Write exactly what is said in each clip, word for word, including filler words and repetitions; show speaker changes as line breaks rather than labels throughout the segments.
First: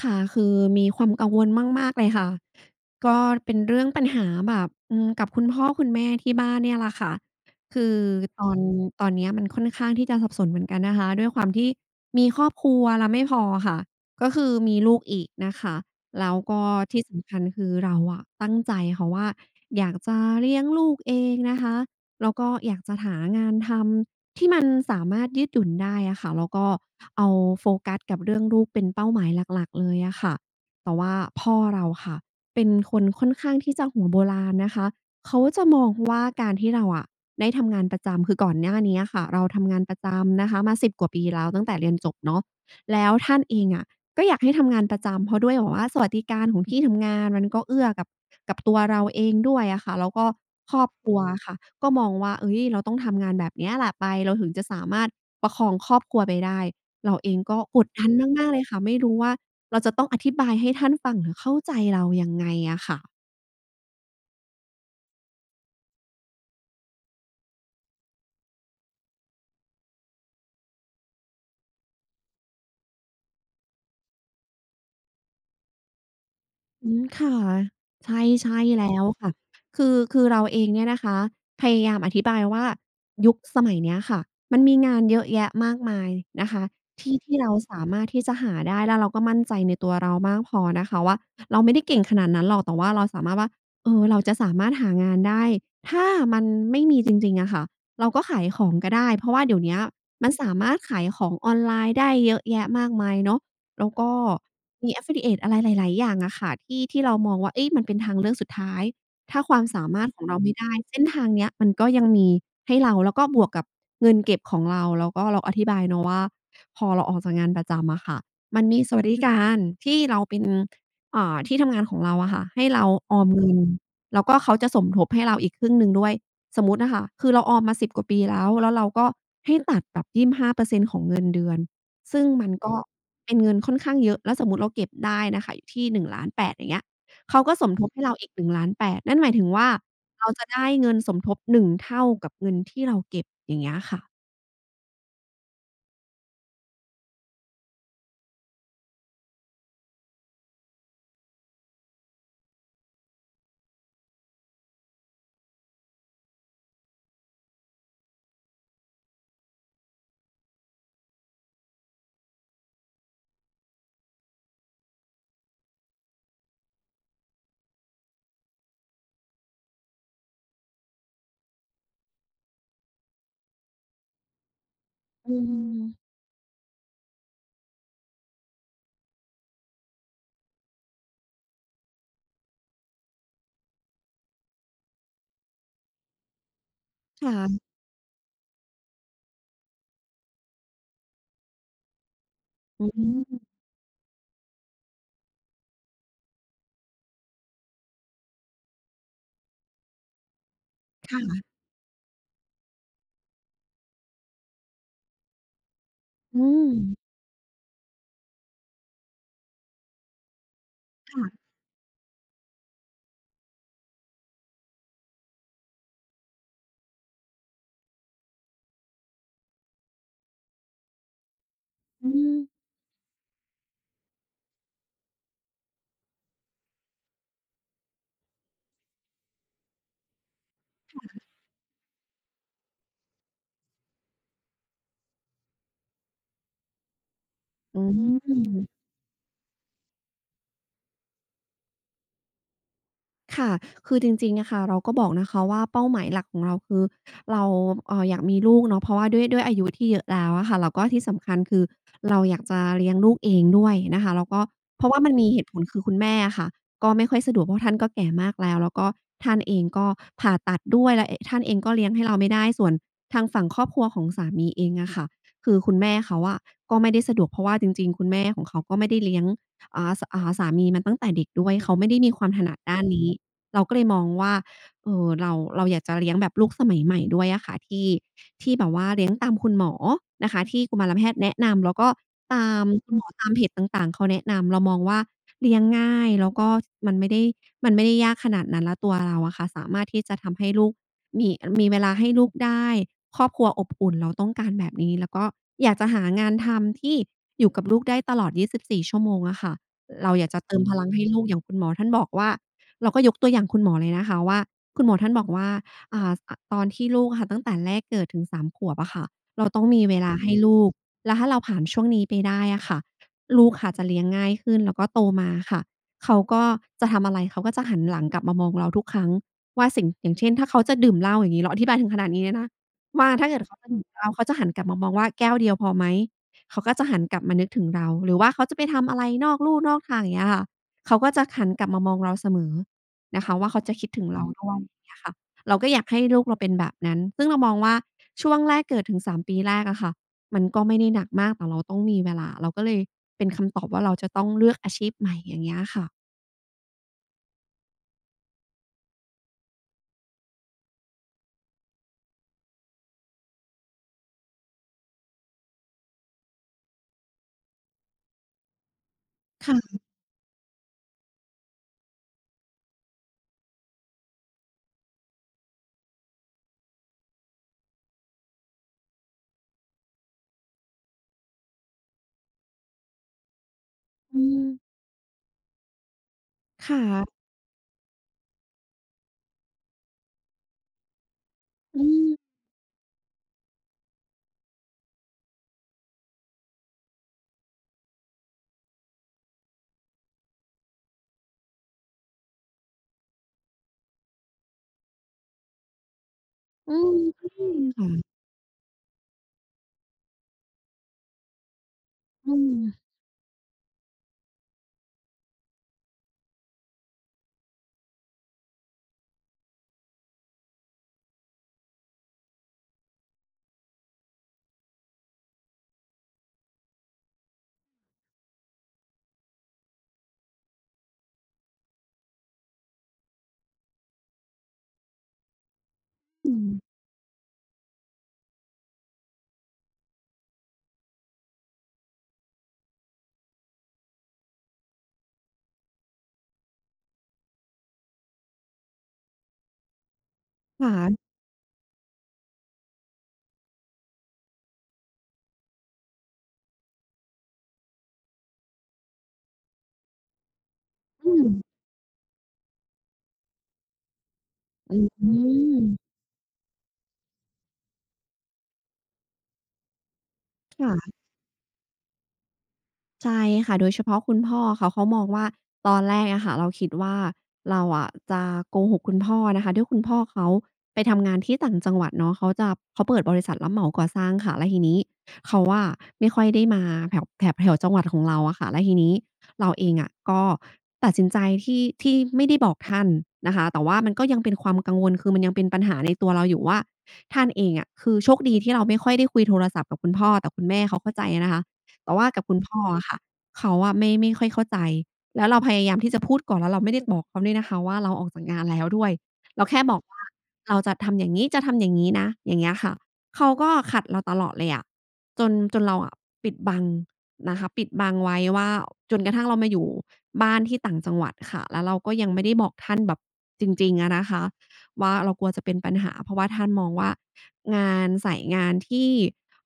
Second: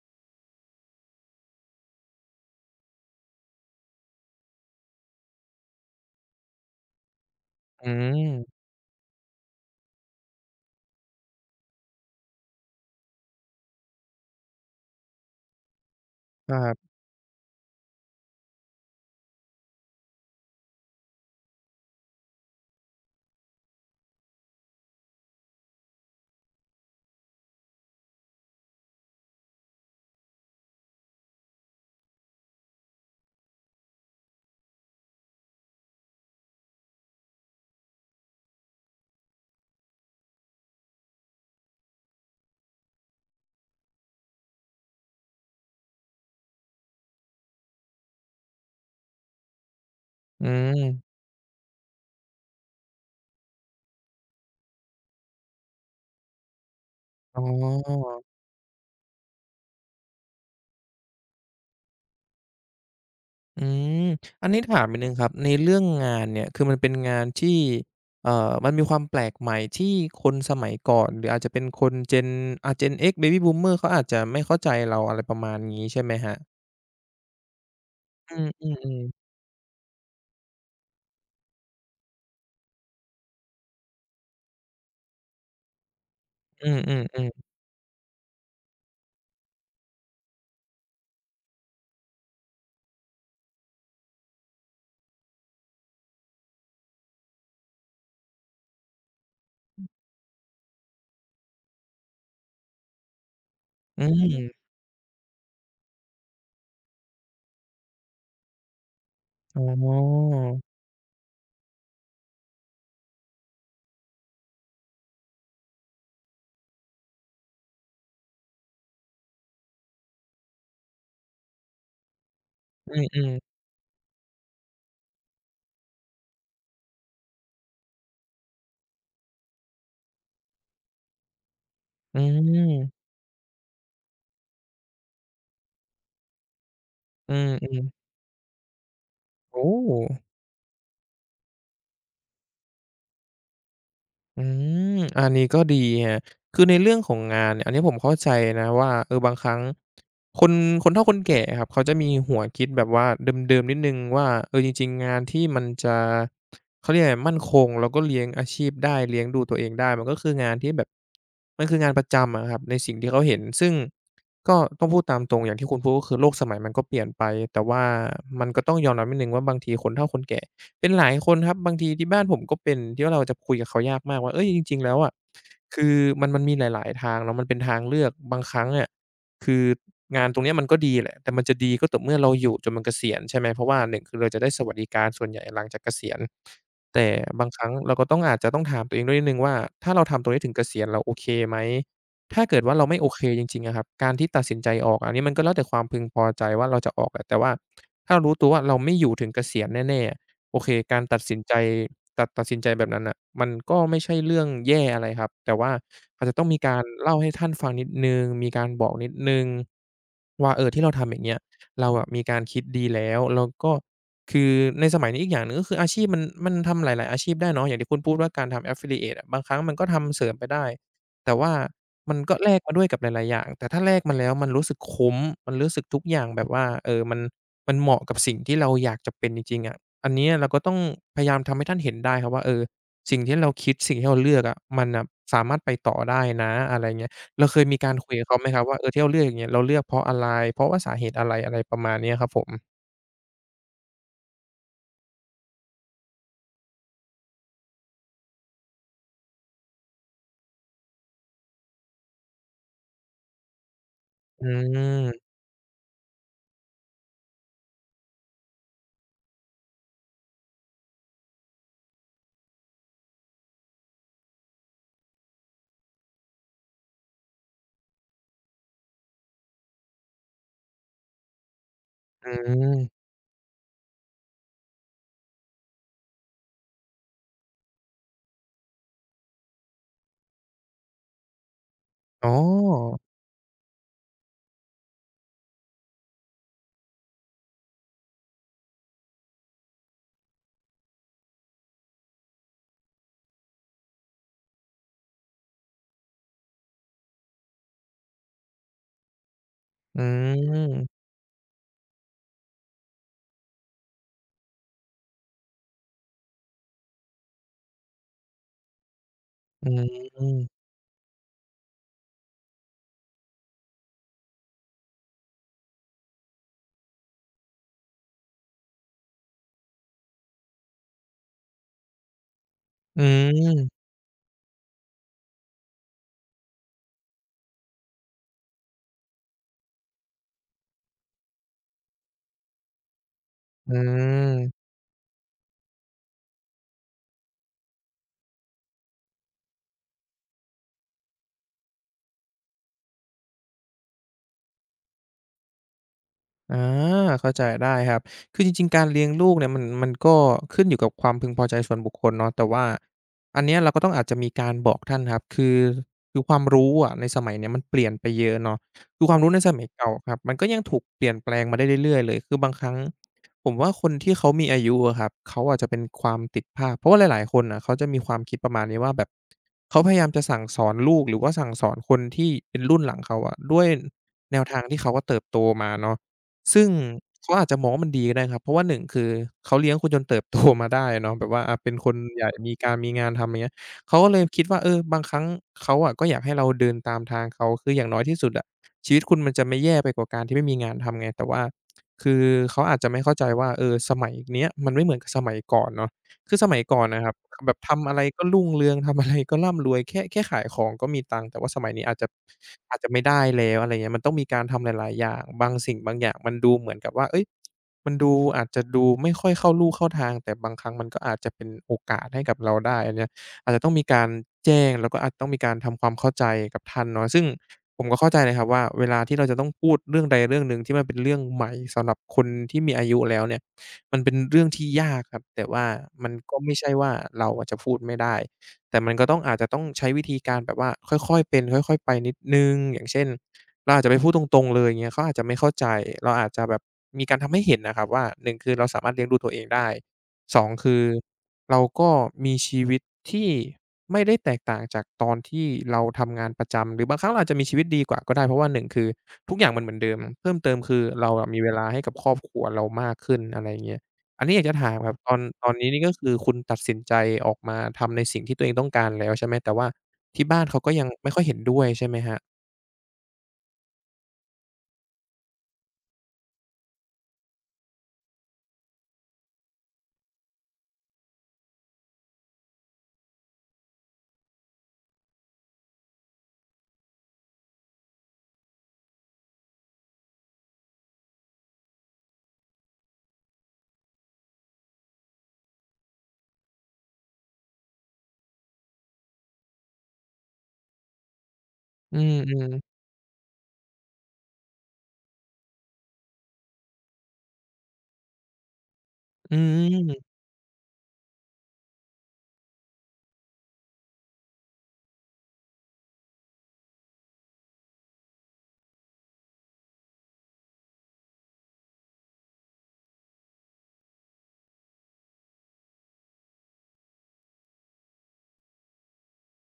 ค่ะคือมีความกังวลมากๆเลยค่ะก็เป็นเรื่องปัญหาแบบอืมกับคุณพ่อคุณแม่ที่บ้านเนี่ยแหละค่ะคื
อื
อตอ
ม
นตอนเนี้ยมันค่อนข้างที่จะสับสนเหมือนกันนะคะด้วยความที่มีครอบครัวแล้วไม่พอค่ะก็คือมีลูกอีกนะคะแล้ว
ค
ก็
รับ
ที่สำคัญคือเราอะตั้งใจค่ะว่าอยากจะเลี้ยงลูกเองนะคะแล้วก็อยากจะหางานทำ มันสามารถยืดหยุ่นได้อะค่ะแล้วก็เอาโฟกัสกับเรื่องลูกเป็นเป้าหมายหลักๆเลยอะค่ะแต่ว่าพ่อเราค่ะเป็นคนค่อนข้างที่จะหัวโบราณนะคะเขาจะมองว่าการที่เราอะได้ทำงานประจำคือก่อนหน้านี้อะค่ะเราทำงานประจำนะคะมาสิบกว่าปีแล้วตั้งแต่เรียนจบเนาะแล้วท่านเองอะ ก็อยากให้ทำงานประจำเพราะด้วยแบบว่าสวัสดิการของที่ทำงานมันก็เอื้อกับกับตัวเราเองด้วยอะค่ะแล้วก็
อื
ครอบค
ม
รัวอะค่ะก็มองว่าเฮ้ยเราต้องทำงานแบบเนี้ยแหละไปเราถึงจะสามารถประคองครอบครัวไปได้เราเอ
อ๋
งก็กดดั
อ
นมมากๆเลยค่ะไม่รู้ว่าเราจะต้องอธิบายให้ท่านฟังหรือเข้าใจเรายังไงอะค่ะ
อืมอันนี้ถามนิดหนึ่งครับในเรื่องงานเนี่ยคือมันเป็นงานที่เอ่อมันมีความแปลกใหม่ที่คนสมัยก่อนหรืออาจจะเป็นคน Gen อ่า Gen X Baby Boomer เขาอาจจะไม่เข้าใจเราอะไรประมาณงี้ใช่ไหมครับ
อืมค่ะใช่
อื
ใช่
ม
แล้ว
ๆ
ค่ะคือคือเราเองเนี่ยนะคะพยายามอธิบายว่ายุคสมัยเนี้ยค่ะมันมีงานเยอะแยะมากมายนะ
ๆ
คะ
อื
ที่
ม
ที่
ๆ
เราสามารถที่จะหาได้แล้วเราก็มั่นใจในตัวเรามากพอนะคะว่าเราไม่ได้เก่งขนาดนั้นหรอกแต่ว่าเราสามารถว่าเออเราจะสามารถหางานได้ถ้ามันไม่มีจริงๆอะค่ะเราก็ขายของก็ได้เพราะว่าเดี๋ยวเนี้ยมันสามารถขายของออนไลน์ได้เยอะแยะมากมายเนาะ แล้ว
ๆอื
ก็
ม
มี affiliate อะไรหลายๆอย่างอะค่ะที่ที่เรามองว่าเอ๊ยมันเป็นทางเลือกสุดท้ายถ้าค
อ
วามสา
๋
มารถของ
อ
เราไม่ได้เส้นทางเนี้ยมันก็ยังมีให้เราแล้วก็บวกกับเงินเก็บของเราแล้วก็เราอธิบายเนาะว่าพอเราออกจากงานประจำอะค่ะมันมีสวัสดิการที่เราเป็นอ่าที่ทำงานของเราอะค่ะให้เราอ
อื
อม
ม
เงิ
ๆ
นแล้วก็เขาจะสมทบให้เราอีกครึ่งหนึ่งด้วยสมมุติอะค่ะคือเราออมมาสิบกว่าปีแล้วแล้วเราก็ให้ตัดแบบยี่บห้าเปอร์เซ็นต์ของเงินเดือน
อื
ซึ่งมั
ม
นก็ เป็นเงินค่อนข้างเยอะ แล้วสมมุติเราเก็บได้นะคะอยู่ที่หนึ่ง แปด ศูนย์ ศูนย์แปดอย่างเงี้ย
อื
เขาก็สมท
ม
บให้
ๆ
เราอีกหนึ่ง แปด ศูนย์ ศูนย์ล้านแปดนั่นหมายถึงว่า
โอ้
เราจะได้เงินสมทบหนึ่งเท่ากับเงินที่เราเก็บอย่างเงี้ยค่ะ
อืมอันนี้ก็ดีคะคือในเรื่องของงานเนี่ยอันนี้ผมเข้าใจนะว่าเออบางครั้งคนคนเฒ่าคนแก่อะครับเขาจะมีหัวคิดแบบว่าเดิมๆนิดหนึ่งว่าเออจริงๆงานที่มันจะเขาเรียกอะไรมั่นคงแล้วก็เลี้ยงอาชีพได้เลี้ยงดูตัวเองได้มันก็คืองานที่แบบมันคืองานประจำอะครับในสิ่งที่เขาเห็นซึ่งก็ต้องพูดตามตรงอย่างที่คุณพูดก็คือโลกสมัยมันก็เปลี่ยนไปแต่ว่ามันก็ต้องยอมรับนิดหนึ่งว่าบางทีคนเฒ่าคนแก่ เป็นหลายคนครับบางทีที่บ้านผมก็เป็นที่ว่าเราจะคุยกับเขายากมากว่าเฮ้ยจริงๆแล้วอะ
อื
คือ
ม
มันมันมีหลายๆทางเนาะมันเป็นทางเลือกบางครั้งอะคืองานตรงเนี้ยมันก็ดีแหละแต่มันจะดีก็ต่อเมื่อเราอยู่จนมันเกษียณใช่ไหมเพราะว่าหนึ่งคือเราจะได้สวัสดิการส่วนใหญ่หลังจากเกษียณแต่บางค
ค่ะ
รั้งเราก็ต้องอาจจะต้องถามตัวเองด้วยนิดหนึ่งว่าถ้าเราทำตรงนี้ถึงเกษียณเราโอเคไหมถ้าเกิดว่าเรา
อื
ไม่โอเคจริ
ม
งๆอะครับการที่ตัดสินใจออกอันนี้มันก็แล้วแต่ความพึงพอใจว่าเราจะออกแหละแต่ว่าถ้าเรารู้ตัวว่าเราไม่อยู่ถึงเกษียณแน่ๆ โอเคการ
ค่
ตัดสิ
ะ
นใจตัดตัดสินใจแบบนั้นน่ะมันก็ไม่ใช่เรื่องแย่อะไรครับแต่ว่าอาจจะต้อ
อื
งมี
ม
การเล่าให้ท่านฟังนิดหนึ่งมีการบอกนิดหนึ่งว่าเออที่เราทำอย่างเงี้ย
ค่ะ
เราอะมีการคิดดีแล้วแล้วก็คือในสมัยนี้อีกอย่างหนึ่งก็คืออาชีพมันมันทำหลายๆอาชีพได้เนาะอย่างที่คุณพูดว่าการทำ affiliate อะบางครั้งมันก็ทำเสริมไปได้แต่ว่า
อื
มันก็
ม
แลกมาด้วยกับหลายๆอย่างแต่ถ้าแลกมาแล้วมันรู้สึกคุ้มมันรู้สึกทุกอย่างแบบว่าเออมันมันเหมาะกับสิ่งที่เราอยากจะเป็นจริงๆอะ อันเนี้ยเราก็ต้องพยายามทำให้ท่านเห็นได้ครับว่าเออสิ่งที่เราคิดสิ่งที่เราเลือกอะมันน่ะสามารถไปต่อได้นะอะไรเงี้ยเราเคยมี
อื
การคุยกับเขาไหมครับว่า
ม
เออที่เราเลือกอย่างเงี้ยเราเลือกเพราะอะไรเพราะว่าสาเหตุอะไรอะไรประมาณเนี้ยครับผม
ค่ะคือจริงๆอะค่ะเราก็บอกนะคะว่าเป้าหมายหลักของเราคือเราเอ่ออยากมีลูกเนาะเพราะว่าด้วยด้วยอายุที่เยอะแล้วอะค่ะแล้วก็ที่สำคัญคือเราอยากจะเลี้ยงลูกเองด้วยนะคะแล้วก็
อื
เพราะว่ามันมี
ม
เหตุผลคือคุณแม่อะค่ะก็ไม่ค่อยสะดวกเพราะท่านก็แก่มากแล้วแล้วก็ท่านเองก็ผ่าตัดด้วยแล้วเอ๊ะท่านเองก็เลี้ยงให้เราไม่ได้ส่วนทางฝั่งครอบครัวของสามีเองอะค่ะคือคุณแม่เขาอะก็ไม่ได้สะดวกเพราะว่าจริงๆคุณแม่ของเขาก็ไม่ได้เลี้ยงอ่าสอ่าสามีมาตั้งแต่เด็กด้วยเขาไม่ได้มีควา
อื
มถนัด
ม
ด้านนี้ เราก็เลยมองว่าเออเราเราอยากจะเลี้ยงแบบลูกสมัยใหม่ด้วยอะค่ะที่ที่แบบว่าเลี้ยงตามคุณหมอนะคะที่กุมารแพทย์แนะนำแล้วก็
อ๋
ตามคุณ
อ
หมอตามเพจต่างๆเขาแนะนำเรามองว่าเลี้ยงง่ายแล้วก็มันไม่ได้มันไม่ได้ยากขนาดนั้นแล้วตัวเราอะค่ะสามารถที่จะทำให้ลูกมีมีเวลาให้ลูกได้ครอบครัวอบอุ่นเราต้องการแบบนี้แล้วก็อยากจะหางานทำที่อยู่กับลูกได้ตลอดยีสี่ชั่วโมงอะค่ะ
อื
เราอยากจะเติมพลังให้
ม
ลูกอย่างคุณหมอท่านบอกว่า เราก็ยกตัวอย่างคุณหมอเลยนะคะว่าคุณหมอท่านบอกว่าอ่าอตอนที่ลูกอะค่ะตั้งแต่แรกเกิดถึงสามขวบอะค่ะเราต้อง
อื
มีเวลาให้ลู
ม
กแล้วถ้าเราผ่านช่วงนี้ไปได้อะค่ะลูกค่ะจะเลี้ยงง่ายขึ้นแล้วก็โตมาค่ะเขาก็จะทำอะไรเขาก็จะหันหลังกลับมามองเราทุกครั้งว่าสิ่งอย่างเช่นถ้าเขาจะดื่มเหล้าอย่างงี้เราอธิบายถึงขนาดนี้เลยนะ
อื
ว่าถ้าเกิดเขาจะดื่ม
ม
เหล้าเขาจะหันกลับมามองว่าแก้วเดียวพอไหมเขาก็จะหันกลับมานึกถึงเราหรือว่าเขาจะไปทำอะไรนอกลู่นอกทางอย่างเงี้ยค่ะเขาก็จะหันกลับมามองเราเสมอ นะคะว่าเขา
อื
จะคิดถึงเราด้วยอ
ม
ย่างเงี้ยค่ะเราก็อยากให้ลูกเราเป็นแบบนั้นซึ่งเรามองว่าช่วงแรกเกิดถึงสามปีแรกอะค่ะมันก็ไม่ได้หนักมากแต่เราต้องมีเวลาเราก็เลยเป็นคำตอบว่าเราจะต้องเลือกอาชีพใหม่อย่างเงี้ยค่ะ
อาเข้าใจได้ครับคือจริงๆการเลี้ยงลูกเนี่ยมันมันก็ขึ้นอยู่กับความพึงพอใจส่วนบุคคลเนาะแต่ว่าอันเนี้ยเราก็ต้องอาจจะมีการบอกท่านครับคือคือความรู้อะในสมัยเนี้ยมันเปลี่ยนไปเยอะเนาะคือความรู้ในสมัย
ค่ะ
เก่าครับมันก็ยังถูกเปลี่ยนแปลงมาได้เรื่อยๆเลยคือบางครั้งผมว่าคนที่เขามีอายุอะครับเขาอาจจะเป็นความติดภาพเพราะว่าหลายๆคนน่ะเขาจะมีความคิดประมาณนี้ว่าแบบเขาพยายามจะสั่งสอนลูกหรือว่าสั่งสอนคนที่เป็นรุ่นหลังเขาอะด้วย
อื
แนว
ม
ทางที่เขาอะเติบโตมาเนาะ ซึ่
ค
ง
่ะ
เขาอาจจะมองว่ามันดีก็ได้ครับเพราะว่าหนึ่งคือเขาเลี้ยงคุณจนเติบโตมาได้อะเนาะแบบว่าอาเป็น
อื
คน
ม
ใหญ่มีการมีงานทำอย่างเงี้ยเขาก็เลยคิดว่าเออบางครั้งเขาอะก็อยากให้เราเดินตามทางเขาคืออย่างน้อยที่สุดอะชีวิตคุณมันจะไม่แย่ไปกว่าการที่ไม่มีงานทำไงแต่ว่าคือเขาอาจจะไม่เข้าใจว่าเออสมัยเนี้ยมันไม่เหมือนกับสมัยก่อนเนาะ คือสมัย
อื
ก่อน
ม
นะครับ
ใช่
แบบทำอะไร
ค่ะ
ก็รุ่งเรืองทำอะไรก็ร่ำรวยแค่แค่ขายของก็มีตังค์แต่ว่าสมัยนี้อาจจะ
อืม
อาจจะไม่ได้แล้วอะไรเงี้ยมันต้องมีการทำหลายๆอย่างบางสิ่งบางอย่างมันดูเหมือนกับว่าเฮ้ยมันดูอาจจะดูไม่ค่อยเข้าลู่เข้าทางแต่บางครั้งมันก็อาจจะเป็นโอกาสให้กับเราได้อันเนี้ยอาจจะต้องมีการแจ้งแล้วก็อาจต้องมีการทำความเข้าใจกับท่านเนาะซึ่งผมก็เข้าใจเลยครับว่าเวลาที่เราจะต้องพูดเรื่องใดเรื่องหนึ่งที่มันเป็นเรื่องใหม่สำหรับคนที่มีอายุแล้วเนี่ย มันเป็นเรื่องที่ยากครับแต่ว่ามัน
อื
ก็
ม
ไม่ใช่ว่าเราอะจะพูดไม่ได้แต่มันก็ต้องอาจจะต้องใช้วิธีการแบบว่าค่อยๆเป็นค่อยๆไปนิดหนึ่งอย่างเช่นเราอาจจะไปพูดตรงๆเลยอย่างเงี้ยเขาอาจจะไม่เข้าใจเราอาจจะแบบมีการทำให้เห็นน่ะครับว่าหนึ่งคือเราสามารถเลี้ยงดูตัวเองได้สองคือ
ค่ะ
เราก็มีชีวิตที่ไม่ได้แตกต่างจากตอนที่เราทำงานประจำหรือบางครั้งเราอาจจะมีชีวิตดีกว่าก็ได้เพราะว่าหนึ่งคือทุกอย่างมันเหมือนเดิมเพิ่มเติมคือเรา
อื
อะ
ม
มีเวลาให้กับครอบครัวเรามากขึ้นอะไรอย่างเงี้ย อันนี้อยากจะถา
อื
มครับตอนตอนนี้
ม
นี่ก็คือคุณตัดสินใจออกมาทำในสิ่งที่ตัวเองต้องการแล้วใช่ไหมแต่ว่าที่บ้านเขาก็ยัง
ค่ะ
ไม่ค่อยเห็นด้วยใช่ไหมครับ
ใช่ค่ะโดยเฉพาะคุณพ่อเขาเขามองว่าตอนแรกอะค่ะเราคิดว่าเราอะจะโกหกคุณพ่อนะคะด้วยคุณพ่อเขาไปทำงานที่ต่างจังหวัดเนาะเขาจะเขาเปิดบริษัทรับเหมาก่อสร้างค่ะแล้วทีนี้เขาอะไม่ค่อยได้มาแถวแถบแถวจังหวัดของเราอะค่ะแล้วทีนี้เราเองอะก็ตัดสินใจที่ที่ไม่ได้บอกท่านนะคะแต่ว่ามันก็ยังเป็นความกังวลคือมันยังเป็นปัญหาในตัวเราอยู่ว่าท่านเองอะคือโชคดีที่เราไม่ค่อยได้คุยโทรศัพท์กับคุณพ่อแต่คุณแม่เขาเข้าใจนะคะ แต่
อื
ว่ากับคุณ
ม
พ่ออะ
ๆ
ค่ะเขาอะไม่ไม่ค่อยเข้าใจแล้วเราพยายามที่จะพูดก่อนแล้วเราไม่ได้บอกเขาด้วยนะคะว่าเราออกจากงานแล้วด้วย
อื
เราแค่บอกว่า
ม
เราจะทำอย่างงี้จะทำอย่างงี้นะอย่างเงี้ยค่ะเขาก็ขัดเราตลอดเลยอะจนจนเราอะปิดบังนะคะปิดบังไว้ว่าจนกระทั่งเรามาอยู่บ้านที่ต่างจังหวัดค่ะแล้วเราก็ยังไม่ได้บอกท่านแบบจริงๆอะนะคะว่าเรากลัวจะเป็นปัญหาเพราะว่าท่านมองว่างานสายงานที่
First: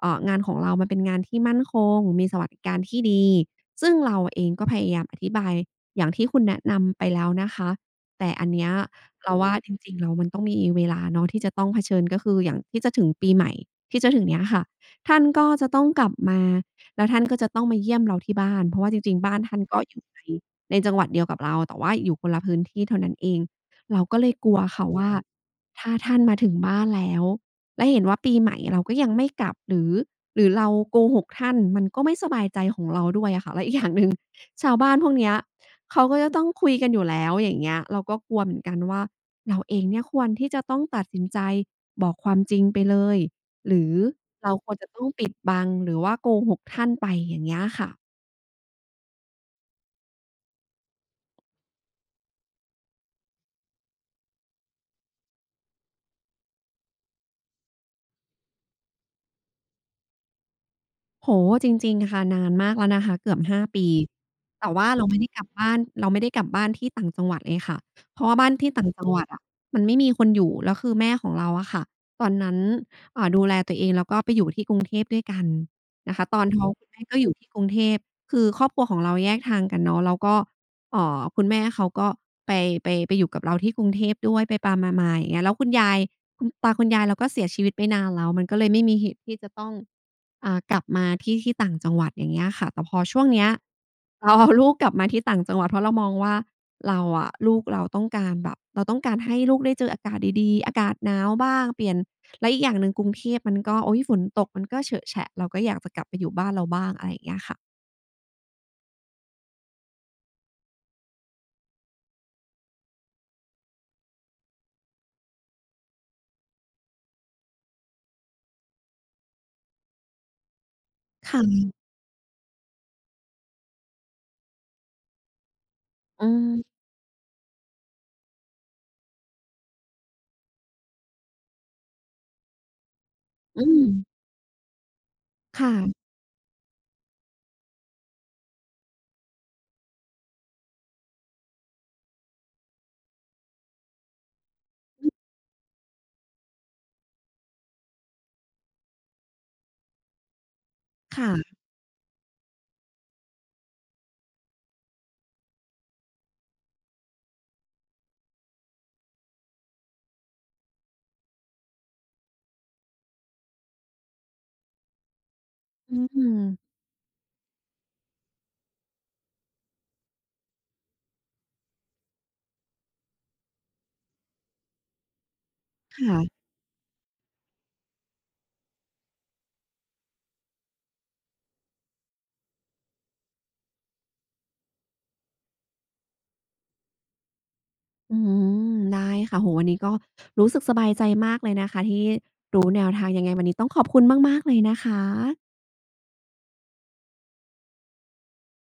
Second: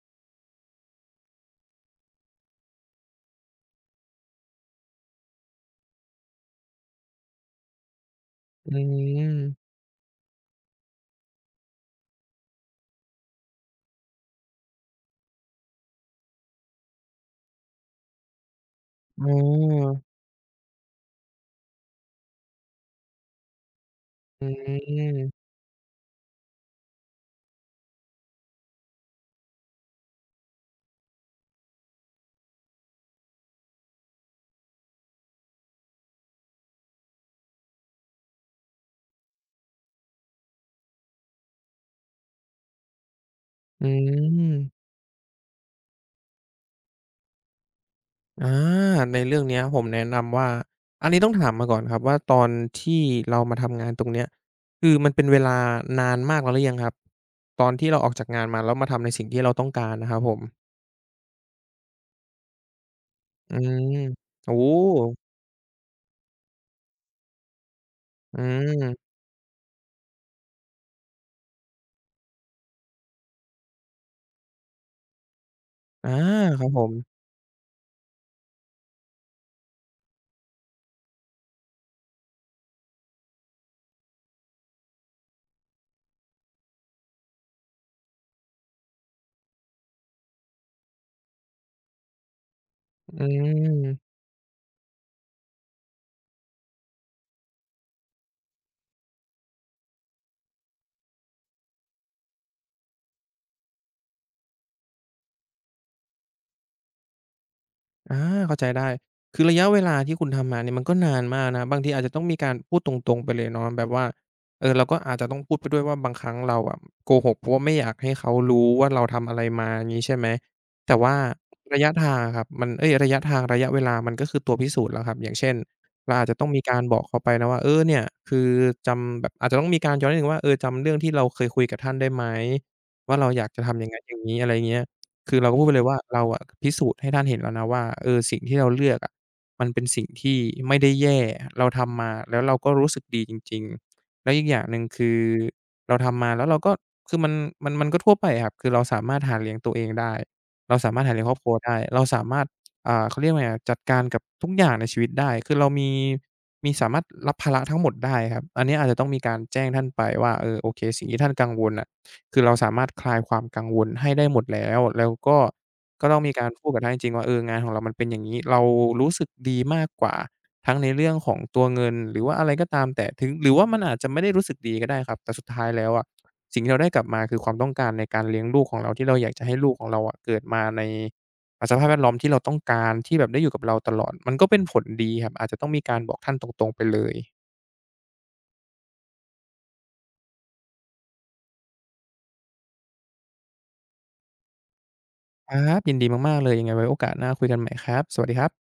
เอ่องานของเรามันเป็นงานที่มั่นคงมีสวัสดิการที่ดีซึ่งเราเองก็พยายามอธิบายอย่างที่คุณแนะนำไปแล้วนะคะแต่อันเนี้ย
อื
เรา
ม
ว่าจริงๆแล้วมันต้องมีเวลาเนาะที่จะต้องเผชิญก็คืออย่างที่จะถึงปีใหม่ที่จะถึงเนี้ยค่ะท่านก็จะต้องกลับมาแล้วท่านก็จะต้องมาเยี่ยมเราที่บ้านเพราะว่าจริงๆ
อ๋
บ้านท่านก็
อ
อยู่ในในจังหวัดเดียวกับเราแต่ว่าอยู่คนละพื้นที่เท่านั้นเองเราก็เลย
อื
กลัวค่ะว่า
ม
ถ้าท่านมาถึงบ้านแล้ว และเห็นว่าปีใหม่เราก็ยังไม่กลับหรือหรือเราโกหกท่านมันก็ไม่สบายใจของเราด้วยอะค่ะและอีกอย่างหนึ่งชาวบ้านพวกเนี้ยเขาก็จะต้องคุยกันอยู่แล้วอย่างเงี้ยเราก็กลัวเหมือนกันว่าเราเองเนี่ยควรที่จะต้องตัดสินใจบอกความจริงไปเลยหรื
อื
อเราควรจะ
ม
ต้องปิดบังหรือว่าโกหกท่านไปอย่างเงี้ยค่ะ
อาในเรื่องเนี้ยผมแนะนำว่าอันนี้ต้องถามมาก่อนครับว่าตอนที่เรามาทำงานตรงเนี้ยคือมันเป็นเวลานานมากแล้วหรือยังครับตอนที่เราออกจากงานมาแล้วมาทำในสิ่งที่เราต้องการนะครับผม
โอ้โฮจริงๆค่ะนานมากแล้วนะคะเกือบ
อื
ห้าปี
มโอ้โ
แต่ว่าเราไม่ได้
ฮ
กลับบ้านเราไม่ได้กลับบ้านที่ต่างจังหวัดเลยค่ะเพราะว่า
อื
บ้านที่ต่างจัง
ม
หวัดอะมันไม่มีคนอยู่แล้วคือแม่ของเราอะค่ะตอนนั้นอ่าดูแลตัวเองแล้วก็ไปอยู่ที่กรุงเทพด้วยกัน
อา
นะคะตอน
ค
ท้อ
รั
ง
บผ
คุณ
ม
แม่ก็อยู่ที่กรุงเทพคือครอบครัวของเราแยกทางกันเนาะแล้วก็เอ่อคุณแม่เขาก็ไปไปไปอยู่กับเราที่กรุงเทพด้วยไปๆมาๆอย่างเงี้ยแล้วคุณยายคุณตาคุณยายเราก็เสียชีวิตไปนานแล้วมันก็เลยไม่มีเหตุที่จะต้อง อ่ากลับมาที่ที่ต่างจังหวัดอย่างเงี้ยค่ะแต่พอช่
อื
วงเนี้ย
ม
เราเอาลูกกลับมาที่ต่างจังหวัดเพราะเรามองว่าเราอะลูกเราต้องการแบบเราต้องการให้ลูกได้เจออากาศดีๆอากาศหนาวบ้างเปลี่ยนและอีกอย่างหนึ่งกรุงเทพมันก็โอ๊ยฝนตกมันก็เฉอะแฉะเราก็อยากจะกลับไปอยู่บ้านเราบ้างอะไรอย่างเงี้ยค่ะ
อาเข้าใจได้คือระยะเวลาที่คุณทำมาเนี่ยมันก็นานมากนะบางทีอาจจะต้องมีการพูดตรงๆไปเลยเนาะแบบว่าเออเราก็อาจจะต้องพูดไปด้วยว่าบางครั้งเราอะโกหกเพราะว่าไม่อยากให้เขารู้ว่าเราทำอะไรมาอย่างงี้ใช่ไหมแต่ว่า
ค่ะ
ระยะทางอะครับมันเอ๊ยระยะทางระยะเวลามันก็คือตัวพิสูจน์แล้วครับอย่างเช่นเรา
อื
อาจจะต้อง
ม
มีการบอกเขาไปนะว่าเออเนี่ยคือจำแบบอาจจะต้องมีการย้อนนิดหนึ่งว่าเออจำเรื่องที่เราเคยคุยกับท่านได้ไหมว่าเราอยากจะ
อื
ทำ
ม
อย่างงั้นอย่างงี้อะไรเงี้ย คือเราก็พูดไป
ค่ะ
เลยว่าเราอะพิสูจน์ให้ท่านเห็นแล้วนะว่าเออสิ่งที่เราเลือกอะมันเป็นสิ่งที่ไม่ได้แย่เราทำมาแล้วเราก็รู้สึกดีจริงๆแล้วอีกอย่างหนึ่งคือเราทำมาแล้วเราก็คือมันมันมันก็ทั่วไปอะครับคือเราสามารถหาเลี้ยงตัวเองได้เราสามารถหาเลี้ยงครอบครัว
ค่ะ
ได้เราสามารถอ่าเขาเรียกว่าไงอะจัดการกับทุกอย่างในชีวิตได้คือเรามีมีสามารถรับภาระทั้งหมดได้ครับอันนี้อาจจะต้องมีการแจ้งท่านไปว่าเออโอเคสิ่งที่ท่านกังวลน่ะ คือเราสามารถคลายความกังวลให้ได้หมดแล้วแล้วก็
อื
ก็ต้องมี
ม
การพูดกับท่านจริงๆว่าเอองานของเรามันเป็นอย่างงี้เรารู้สึกดีมากกว่าทั้งในเรื่องของตัวเงินหรือว่าอะไรก็ตามแต่ถึงหรือว่ามันอาจจะไม่ได้รู้สึกดีก็ได้ครับแต่สุดท้ายแล้วอะ
ค่ะ
สิ่งที่เราได้กลับมาคือความต้องการในการเลี้ยงลูกของเราที่เราอยากจะให้ลูกของเราอะเกิดมาในอ่าสภาพแวดล้อมที่เราต้องการที่แบบได้อยู่กับเราตลอดมันก็เป็นผลดีครับอาจจะต้องมีการบอกท่านตรงๆไปเลย
อืมได้ค่ะโอ้โฮวันนี้ก็รู้สึกสบายใจมากเลยนะคะที่รู้แนวทางยังไงวันนี้ต้องขอบคุณมากๆเลยนะคะ
ครับยินดีมากๆเลยยังไงไว้โอกาสหน้าคุยกันใหม่ครับสวัสดีครับ